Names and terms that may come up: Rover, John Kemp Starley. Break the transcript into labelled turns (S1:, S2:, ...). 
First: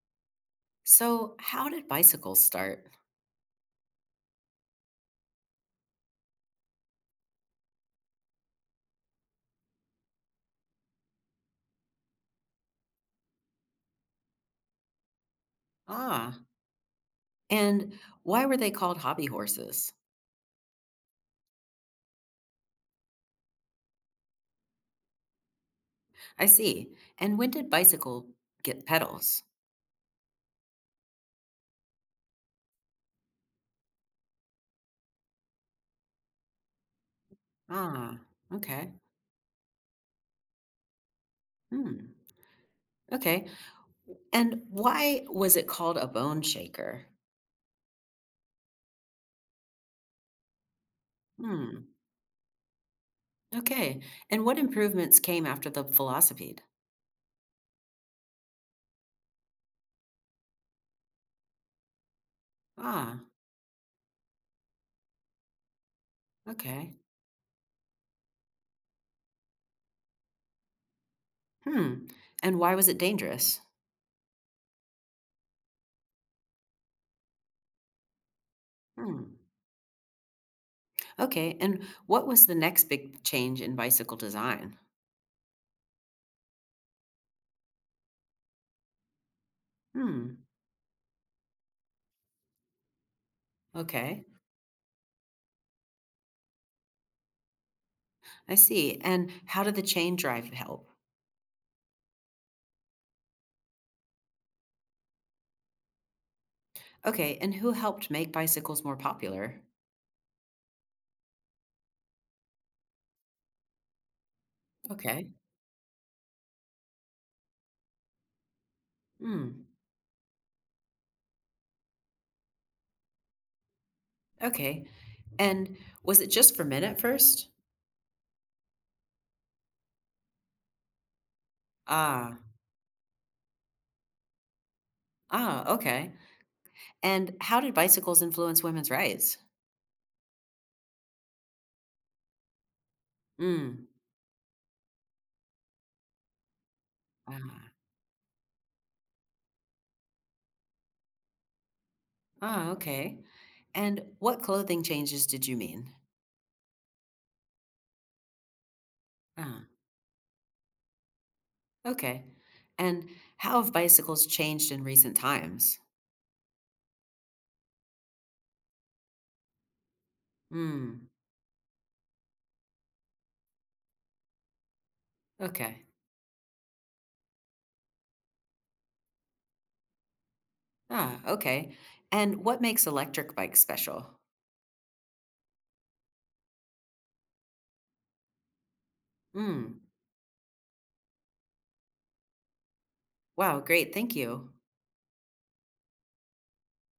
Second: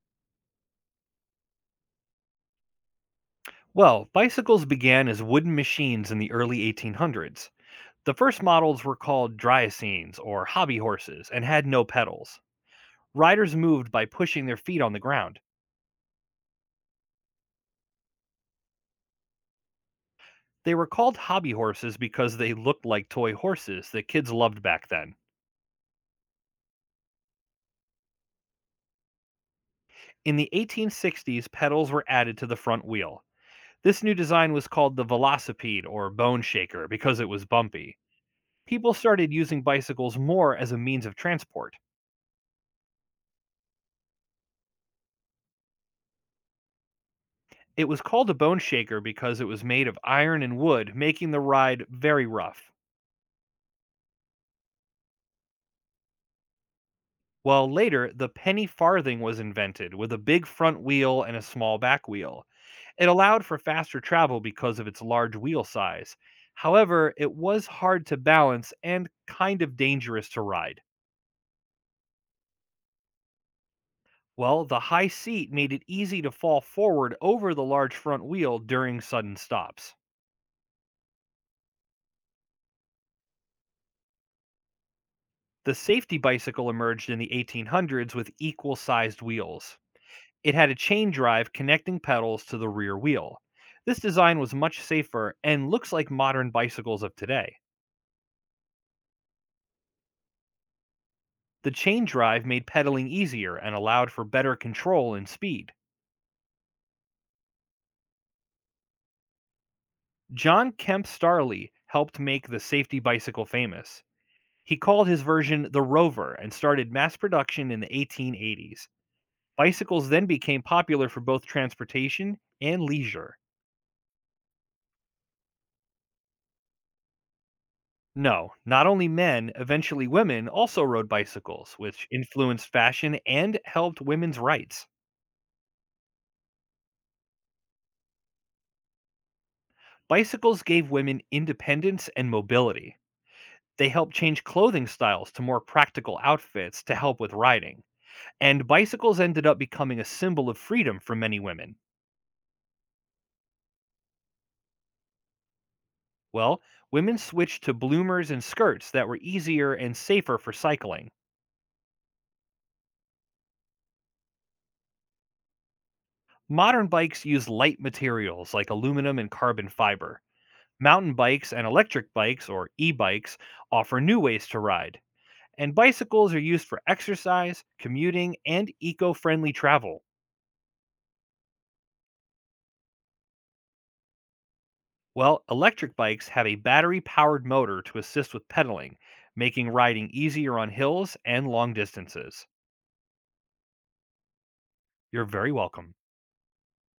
S1: So, how did bicycles start?
S2: Well, bicycles began as wooden machines in the early 1800s. The first models were called dryocenes or hobby horses and had no pedals. Riders moved by pushing their feet on the ground.
S1: Ah, and why were they called hobby horses?
S2: They were called hobby horses because they looked like toy horses that kids loved back then.
S1: I see. And when did bicycle get pedals?
S2: In the 1860s, pedals were added to the front wheel. This new design was called the velocipede or bone shaker because it was bumpy.
S1: Ah, okay.
S2: People started using bicycles more as a means of transport.
S1: Hmm. Okay. And why was it called a bone shaker?
S2: It was called a bone shaker because it was made of iron and wood, making the ride
S1: Hmm.
S2: very rough.
S1: Okay. And what improvements came after the velocipede?
S2: While later, the penny farthing was invented with a big front wheel and a small back wheel. It
S1: Ah,
S2: allowed for faster travel because of its large wheel size.
S1: okay.
S2: However, it was hard to balance and kind of dangerous to ride.
S1: Hmm. And why was it dangerous?
S2: Well, the high seat made it easy to fall forward over the large front wheel during
S1: Hmm.
S2: sudden stops.
S1: Okay. And what was the next big change in bicycle design?
S2: The safety bicycle emerged in the 1800s with equal sized wheels.
S1: Hmm.
S2: It had a chain drive connecting pedals to the rear wheel. This
S1: Okay.
S2: design was much safer and looks like modern bicycles of today.
S1: I see. And how did the chain drive help?
S2: The chain drive made pedaling easier and allowed for better control and speed.
S1: Okay. And who helped make bicycles more popular?
S2: John Kemp Starley helped make the safety bicycle famous. He called his
S1: Okay.
S2: version the Rover and started mass production in the 1880s.
S1: Hmm.
S2: Bicycles then became popular for both transportation and leisure.
S1: Okay. And was it just for men at first?
S2: No, not only men, eventually women also rode bicycles, which
S1: Ah.
S2: influenced fashion and helped women's rights.
S1: Ah. Okay. And how did bicycles influence women's rights?
S2: Bicycles gave women independence and mobility.
S1: Hmm.
S2: They helped change clothing styles to more practical outfits to help with
S1: Ah.
S2: riding. And bicycles ended up becoming a symbol of freedom for many women.
S1: Ah. Okay. And what clothing changes did you mean?
S2: Well, women switched to bloomers and skirts that were
S1: Ah.
S2: easier and safer for cycling.
S1: Okay. And how have bicycles changed in recent times?
S2: Modern bikes use light materials like aluminum and carbon fiber.
S1: Hmm.
S2: Mountain bikes and electric bikes, or e bikes, offer new ways to ride. And
S1: Okay.
S2: bicycles are used for exercise, commuting, and eco friendly travel.
S1: Ah. Okay. And what makes electric bikes special?
S2: Well, electric bikes have a battery powered motor to assist with pedaling, making
S1: Mm.
S2: riding easier on hills and long distances.
S1: Wow, great. Thank you.
S2: You're very welcome.